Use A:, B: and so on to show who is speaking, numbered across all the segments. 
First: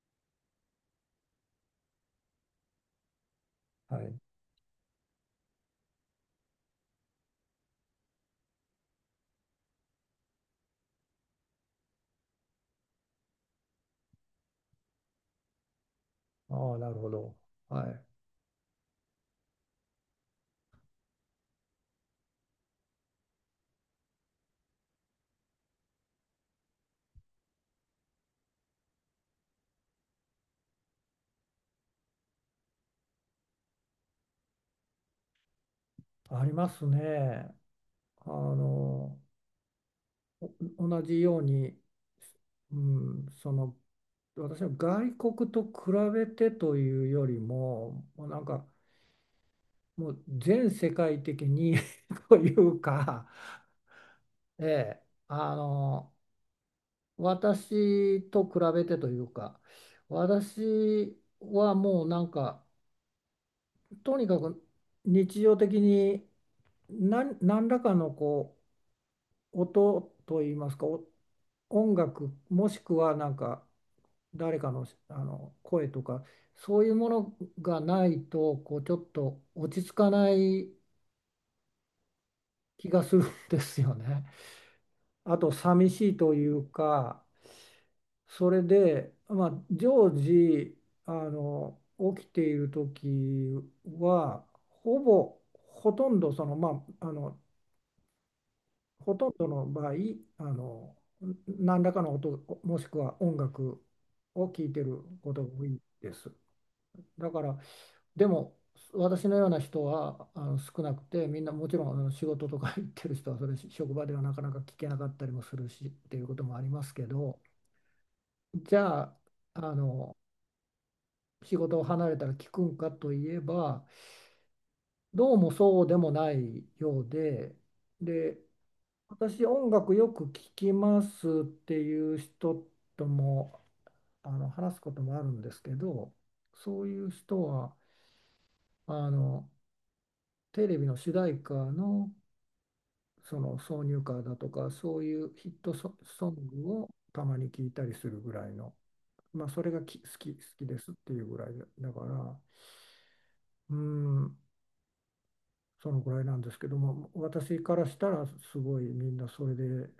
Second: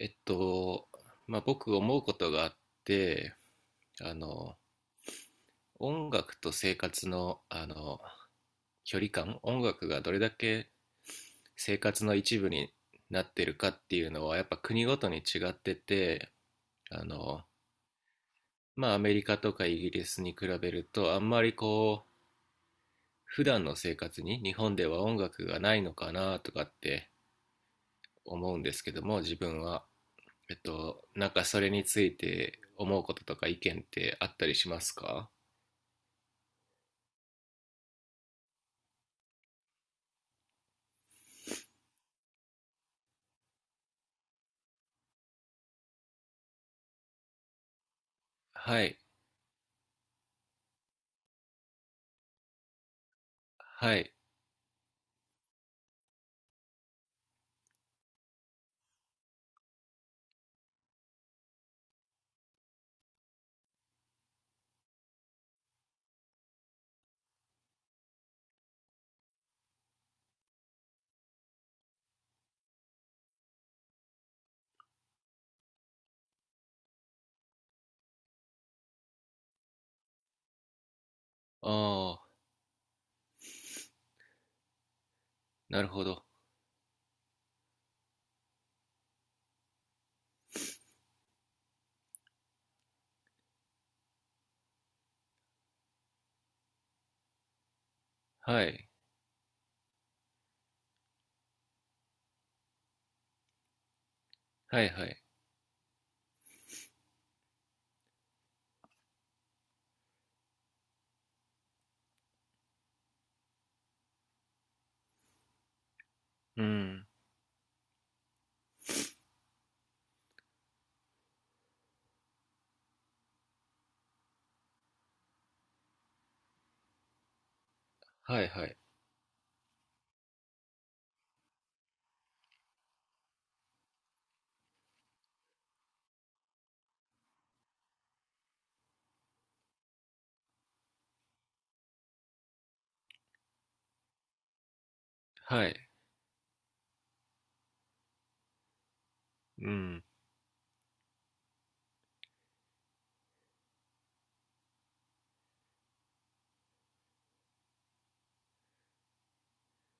A: えっと、僕思うことがあって、
B: は
A: あ
B: い。
A: の、音楽と生活の、距離感、音楽がどれだけ生活の一部になってるかっていうのは、やっぱ国ごとに違ってて、
B: ああ、なる
A: あ
B: ほど。
A: の、
B: はい。
A: アメリカとかイギリスに比べると、あんまり、普段の生活に日本では音楽がないのかなとかって思うんですけども、自分は。なんかそれについて思うこととか意見ってあったりしますか？
B: ありますね。あの、同じように、うん、その、私は外国と比べてというよりも、もうなんか、
A: はい。
B: もう全世界的に というか、
A: はい。
B: ええ、あの、私と比べてというか、私はもうなんか、とにかく日常的に何らかのこう、音といいますか、音楽もしくはなんか誰かの、あの声とかそういうものがないとこうちょっと落ち着かない
A: ああ、
B: 気がするんですよね。あと
A: なる
B: 寂
A: ほ
B: しい
A: ど。
B: というか、それで、まあ、常時あの起きている時はほぼほとんどその、
A: はい。
B: ほとんどの場合、あの、何らかの音、もしくは音楽を聴いて
A: はい
B: る
A: はい。
B: ことが多いです。だから、でも、私のような人はあの少なくて、みんなもちろんあの仕事とか 行ってる人は、それ職場ではなかなか聞けなかったりもするしっていうこともあ
A: う
B: りますけ
A: ん。
B: ど、じゃあ、あの、仕事を離れたら聞くんかといえば、どうもそうでもないようで、で、
A: はいはい。
B: 私、音楽よく聴きますっていう人とも、あの話すこともあるんですけど、そういう人はあのテレビの主題歌の、その挿入歌だとか、そういうヒッ
A: は
B: ト
A: い。
B: ソ、ソングをたまに聴いたりするぐらいの、まあ、そ
A: う
B: れがき
A: ん。
B: 好き、好きですっていうぐらいだ、だから、うん、そのぐらいなんですけども、私からしたらすごいみんなそれで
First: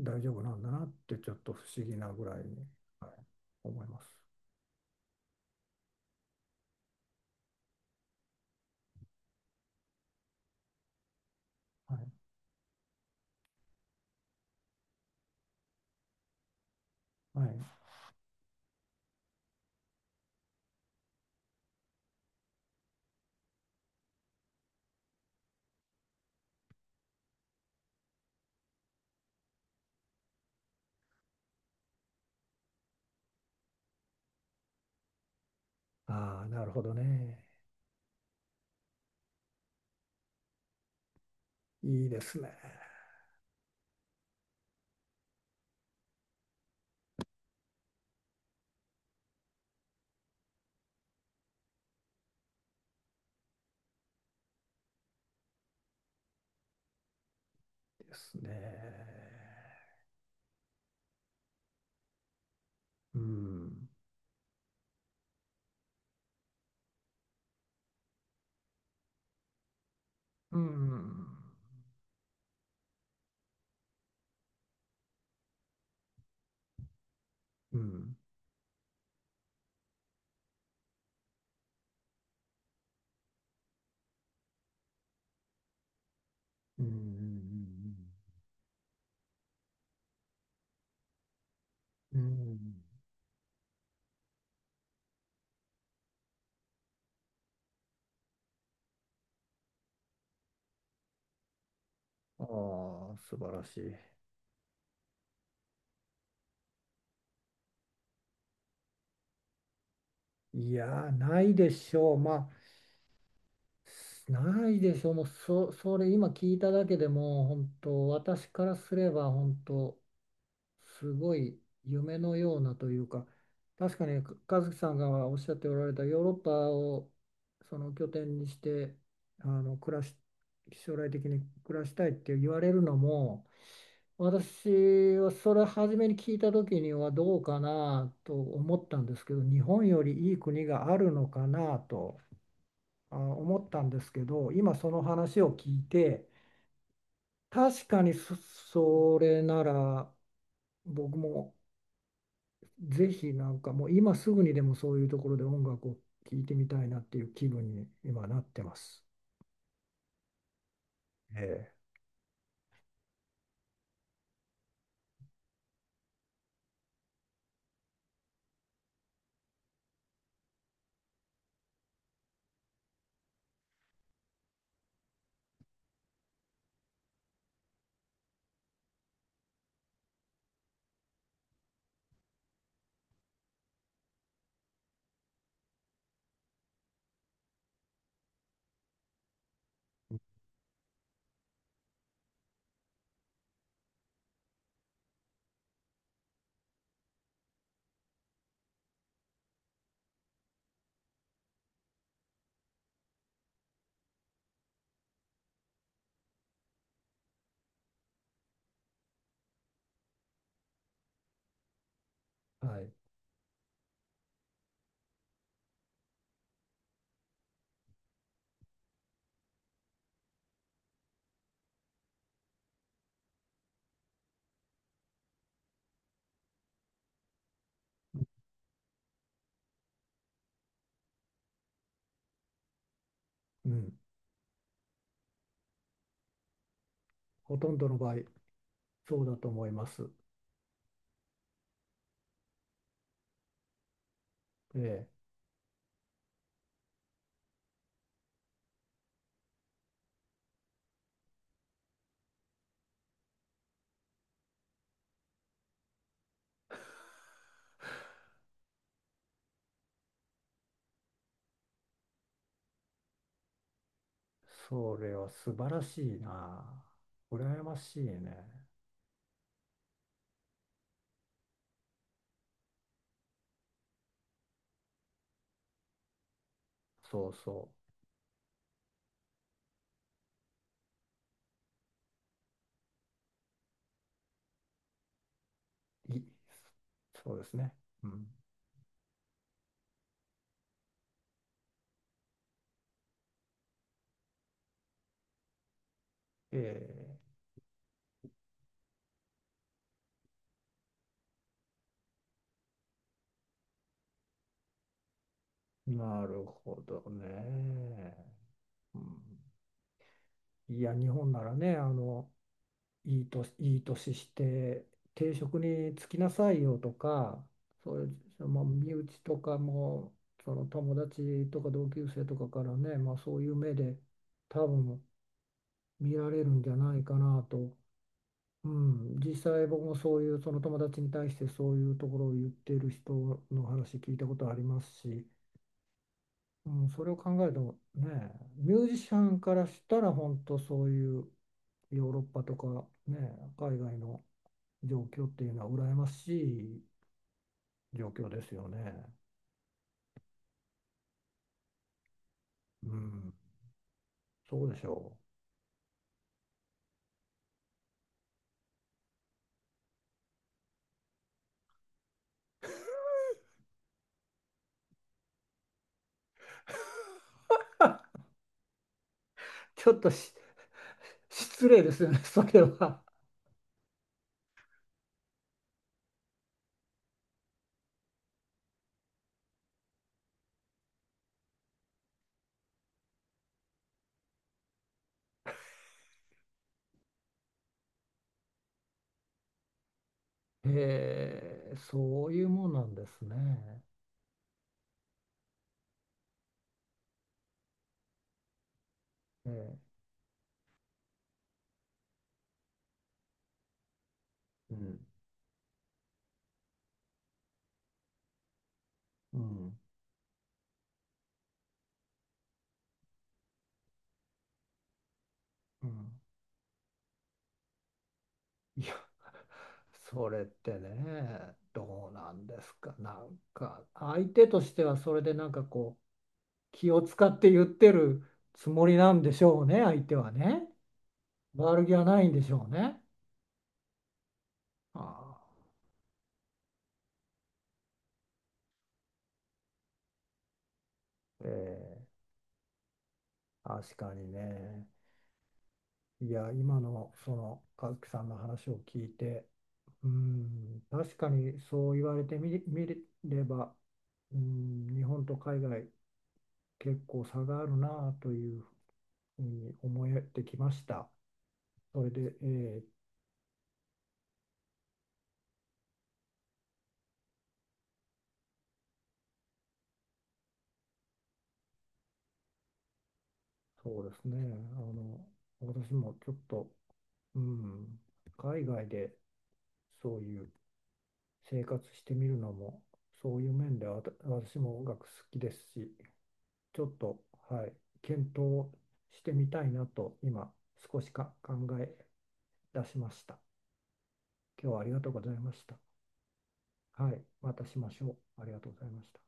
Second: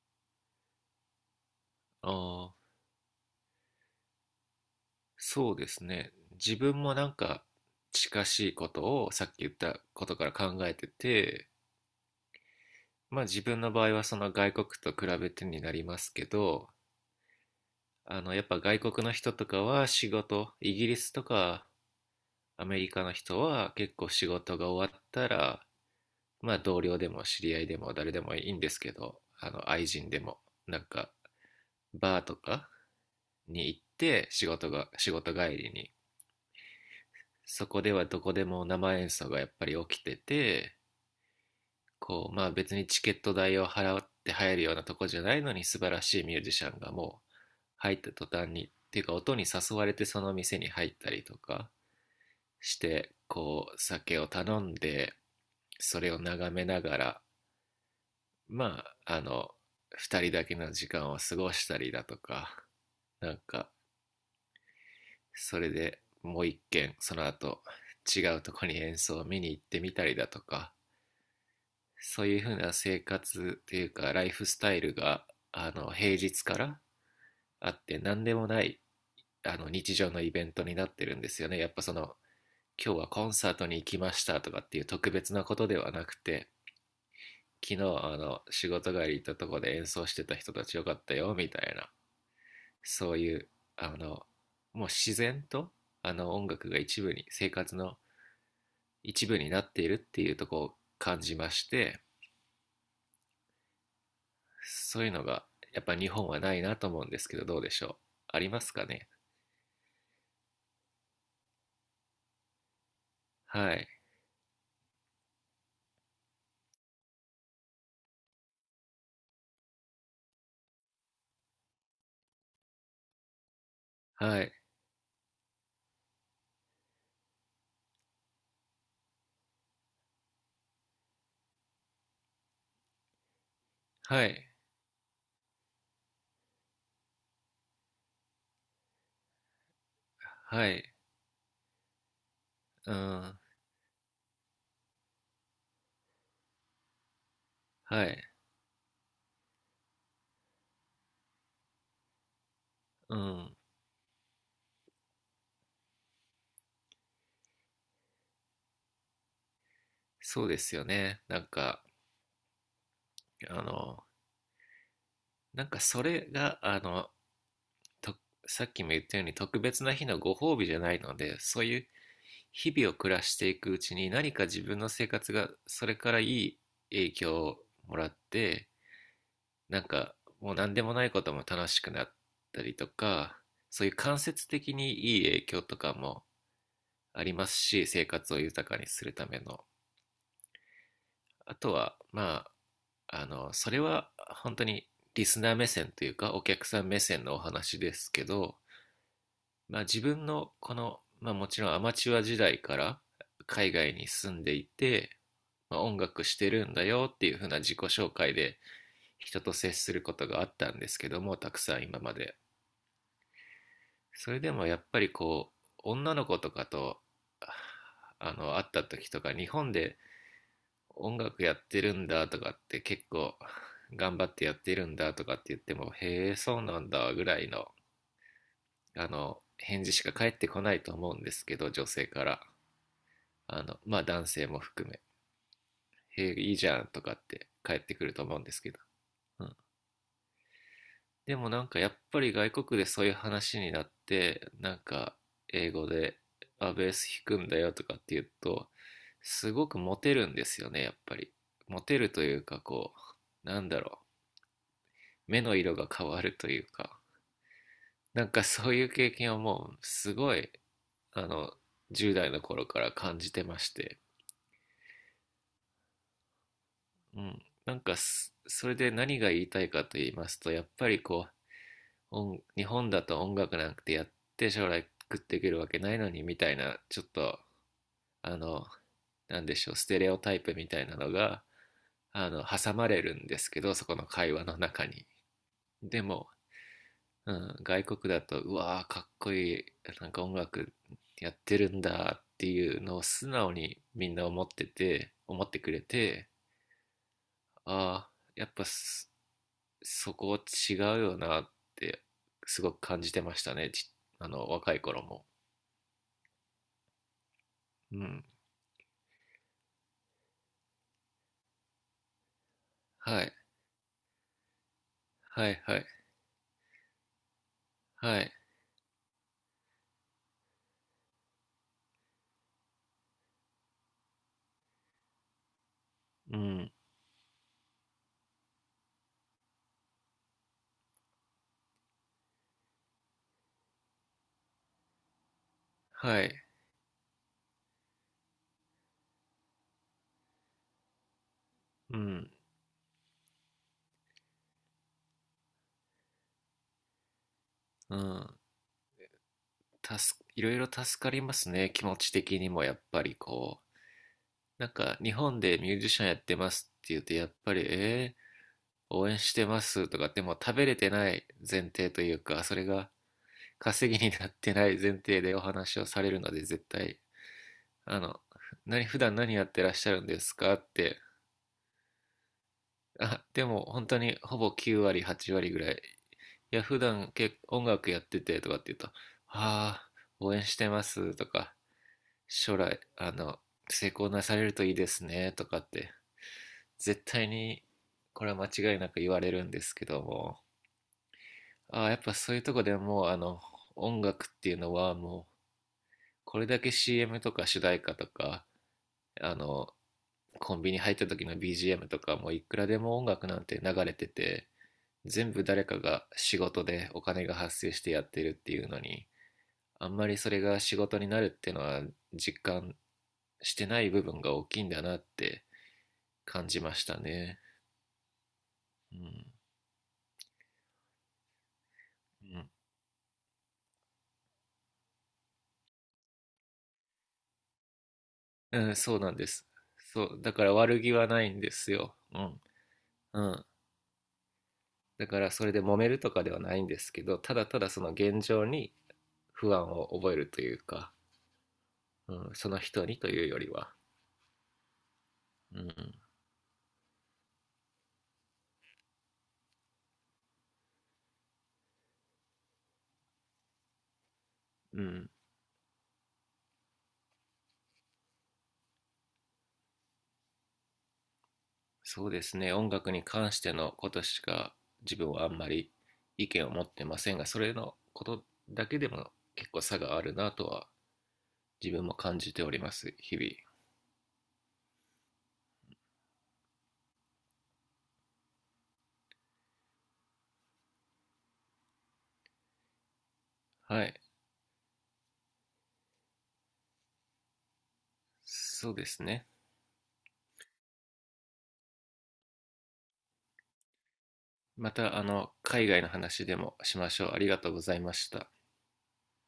B: 大丈夫なんだなってちょっと不思議なぐらい
A: ああ、
B: に、はい、思います。
A: そうですね。自分もなんか近しいことをさっき言ったことから考えてて、
B: はい。
A: まあ自分の場合はその外国と比べてになりますけど、
B: はい。
A: やっぱ外国の人とかは仕事、イギリスとかアメリカの人は結構仕事が終わったら、まあ同僚でも知り合いでも誰でもいいんですけど、あの愛人でも、なんかバーとかに行って仕事帰りに、
B: ああ、なるほどね。
A: そこではどこでも生演奏がやっぱり起きてて、
B: いいで
A: こう、
B: す
A: ま
B: ね。
A: あ別にチケット代を払って入るようなとこじゃないのに素晴らしいミュージシャンがもう入った途端に、っていうか音に誘われてその店に入ったりとかして、こう酒を頼んで、それを眺めながら、
B: いいです
A: まあ、あの、
B: ね。
A: 二人だけの時間を過ごしたりだとか、
B: う
A: なんか、
B: ん。
A: それでもう一軒、その後、違うとこに演奏を見に行ってみたりだと
B: う
A: か、
B: ん。
A: そういうふうな生活というか、ライフスタイルが、平日からあ
B: う
A: って、
B: ん。
A: 何でもない、日常のイベントになってるんですよね。やっぱその、今日はコンサートに行きましたとかっていう特別なことではなくて、
B: う
A: 昨日
B: ん。
A: あの仕事帰り行ったとこで演奏してた人たちよかったよみたいな、
B: うん。
A: そういうあのもう自然と音楽が一部に生活の一部になっているっていうところを感じまして、
B: ああ、素晴らしい。
A: そういうのがやっぱ日本はないなと思うんですけど、どうでしょう、ありますかね？
B: いやー、ないでしょう。まあ、
A: はい
B: ないでしょう、それ今聞いただけでも本当、私からすれば本当、すごい夢のようなというか、確かに
A: はい。
B: 和樹さんがおっしゃっておられたヨーロッパをその拠点にして、あの暮らし、将来的に暮らしたいって言われるのも、
A: はい
B: 私はそれ初めに聞いた時にはどうかなと思ったんですけど、日本よりいい
A: は
B: 国
A: い。
B: があるのかなと。
A: うん。
B: 思ったんですけど、今その話を聞いて、確か
A: は
B: に
A: い。
B: そ、それなら僕もぜ
A: う
B: ひな
A: ん。
B: んかもう今すぐにでもそういうところで音楽を聴いてみたいなっていう気分に今なってます。
A: そうですよね。
B: え
A: あのなんかそれがあのとさっきも言ったように特別な日のご褒美じゃないので、そういう日々を暮らしていくうちに何か自分の生活がそれからいい影響をもらって、なんかもう何でもないことも楽しくなったりとか、そういう間接的にいい影響とかもありますし、生活を豊かにするための、あとはまあそれは本当にリスナー目線というかお客さん目線のお話ですけど、まあ自分のこの、まあもちろんアマチュア時代から海外に住んでいて、まあ、音楽してるんだよっていう風な自己紹介で人と接することがあったんですけども、たくさん今まで。
B: はい。
A: それでもやっぱりこう、女の子とかと、会った時とか、日本で音楽やってるんだとかって結構頑張ってやってるんだとかって言っても、へえ、そうなんだぐらいの、返事しか返ってこないと思うんですけど、女性から。
B: うん。
A: まあ男性も含め、へえ、いいじゃんとかって
B: ほと
A: 帰
B: ん
A: っ
B: ど
A: て
B: の
A: く
B: 場
A: る
B: 合
A: と思うんですけど。
B: そうだ
A: う
B: と
A: ん。
B: 思います。
A: でもなんかやっぱり外国でそういう話になって、
B: ええ。
A: 英語で、あ、ベース弾くんだよとかって言うと、すごくモテるんですよね、やっぱり。モテるというか、こう、なんだろう、目の色が変わるというか、なんかそういう経験をもう、すごい、あの、10代の頃から感じてまして。
B: それは素晴らしいな。
A: うん、
B: 羨
A: な
B: ま
A: んか
B: しい
A: す
B: ね。
A: それで何が言いたいかと言いますと、やっぱりこう日本だと音楽なんてやって将来食っていけるわけないのにみたいな、ちょっ
B: そう
A: と
B: そ
A: あのなんでしょう、ステレオタイプみたいなのが挟まれるんですけど、そこの会話の中に。で
B: う。
A: も、
B: そ
A: う
B: うです
A: ん、
B: ね。
A: 外
B: う
A: 国だ
B: ん。
A: と、うわーかっこいい、なんか音楽やってるんだっていうのを素直に、みんな思ってて思ってくれて、
B: ええ。
A: ああー、やっぱすそこ違うよなってすごく感じてましたね。あの若い頃も、
B: なるほど
A: う
B: ね。
A: ん。
B: うん、いや、日本ならね、あの、
A: はい
B: いい年して、定
A: は
B: 職
A: い。
B: に
A: はい
B: 就きなさいよとか、そういう、
A: はい。
B: その身内とかも、その友達とか同級生とかからね、まあ、そういう目で多分見ら
A: う
B: れるんじ
A: ん。
B: ゃないかなと。うん、実際僕もそういうその友達に対してそういうところを言っている人の話聞いたことありますし、
A: はい。
B: うん、それを考えるとね、ミュージシャンからしたら本当そういう
A: う
B: ヨーロッ
A: ん。
B: パとかね、海外の状況っていうのは羨ましい
A: う
B: 状況
A: ん。
B: ですよね。
A: いろいろ助かりますね、気持ち的にも。やっ
B: う
A: ぱり
B: ん、そ
A: な
B: う
A: ん
B: でし
A: か
B: ょ
A: 日
B: う。
A: 本でミュージシャンやってますって言うと、やっぱりえー、応援してますとか、でも食べれてない前提というか、それが稼ぎになってない前提でお話をされるので絶対、あの、何、普段何やってらっし
B: ち
A: ゃ
B: ょっ
A: るん
B: と
A: です
B: し
A: かって、
B: 失礼ですよね、それは。
A: あ、でも本当にほぼ9割、8割ぐらい、いや、普段、音楽やっててとかって言うと、ああ、応援してますとか、将来、成功なされるといいですねとかって、絶対に、これは間違いなく言われるんですけども、
B: えー、
A: ああ、やっぱ
B: そう
A: そうい
B: い
A: う
B: う
A: とこ
B: もん
A: で
B: なん
A: も
B: で
A: う、
B: すね。
A: 音楽っていうのはもう、これだけ CM とか主題歌とか、あ
B: え
A: の、
B: ー、
A: コンビニ入った時の BGM とかもいくらでも音楽なんて流れてて、
B: うん、
A: 全部誰かが仕事でお金が発生してやってるっていうのに、
B: うん、
A: あんまりそれが仕事になるっていうのは実感してない部分が大きいんだなって
B: うん。
A: 感じましたね。
B: いや、
A: うん。
B: それってね、どうなんですか。なんか、相手としてはそれでなんかこう、気を使って言ってる
A: うん、
B: つ
A: うん、
B: もり
A: そうな
B: な
A: ん
B: ん
A: で
B: でし
A: す。
B: ょうね、相
A: そ
B: 手
A: う
B: は
A: だから
B: ね。
A: 悪気はないんです
B: 悪気
A: よ。
B: は
A: う
B: ないん
A: ん。
B: でしょうね。
A: うん、
B: あ
A: だから
B: あ、
A: それで揉めるとかではないんですけど、ただただその現状に不安を覚えるというか、
B: ええ、
A: うん、その人にというよりは。
B: 確かにね。
A: うん。
B: いや、今のその和樹さんの話を聞いて、うん、確かにそう言われて見れば、う
A: う
B: ん、日
A: ん、
B: 本と海外結構差があるなというふうに思えてきました。そ
A: そ
B: れ
A: うで
B: で、
A: すね。音
B: ええ、
A: 楽に関してのことしか自分はあんまり意見を持ってませんが、それのことだけでも結構差があるなとは自分も感じております、日々。
B: そうですね。あの、私もちょっと、うん、海外でそういう生活してみるのも、そういう面
A: は
B: で
A: い、
B: は私も音楽好きですし、ちょっと、はい、検討
A: そうです
B: し
A: ね。
B: てみたいなと今少し考え出しました。今
A: ま
B: 日はあり
A: た
B: が
A: あ
B: とうござ
A: の
B: いまし
A: 海
B: た。
A: 外の話でもしましょ
B: は
A: う。あ
B: い、
A: りがと
B: ま
A: うご
B: た
A: ざ
B: し
A: い
B: ま
A: ま
B: し
A: し
B: ょ
A: た。
B: う。ありがとうございました。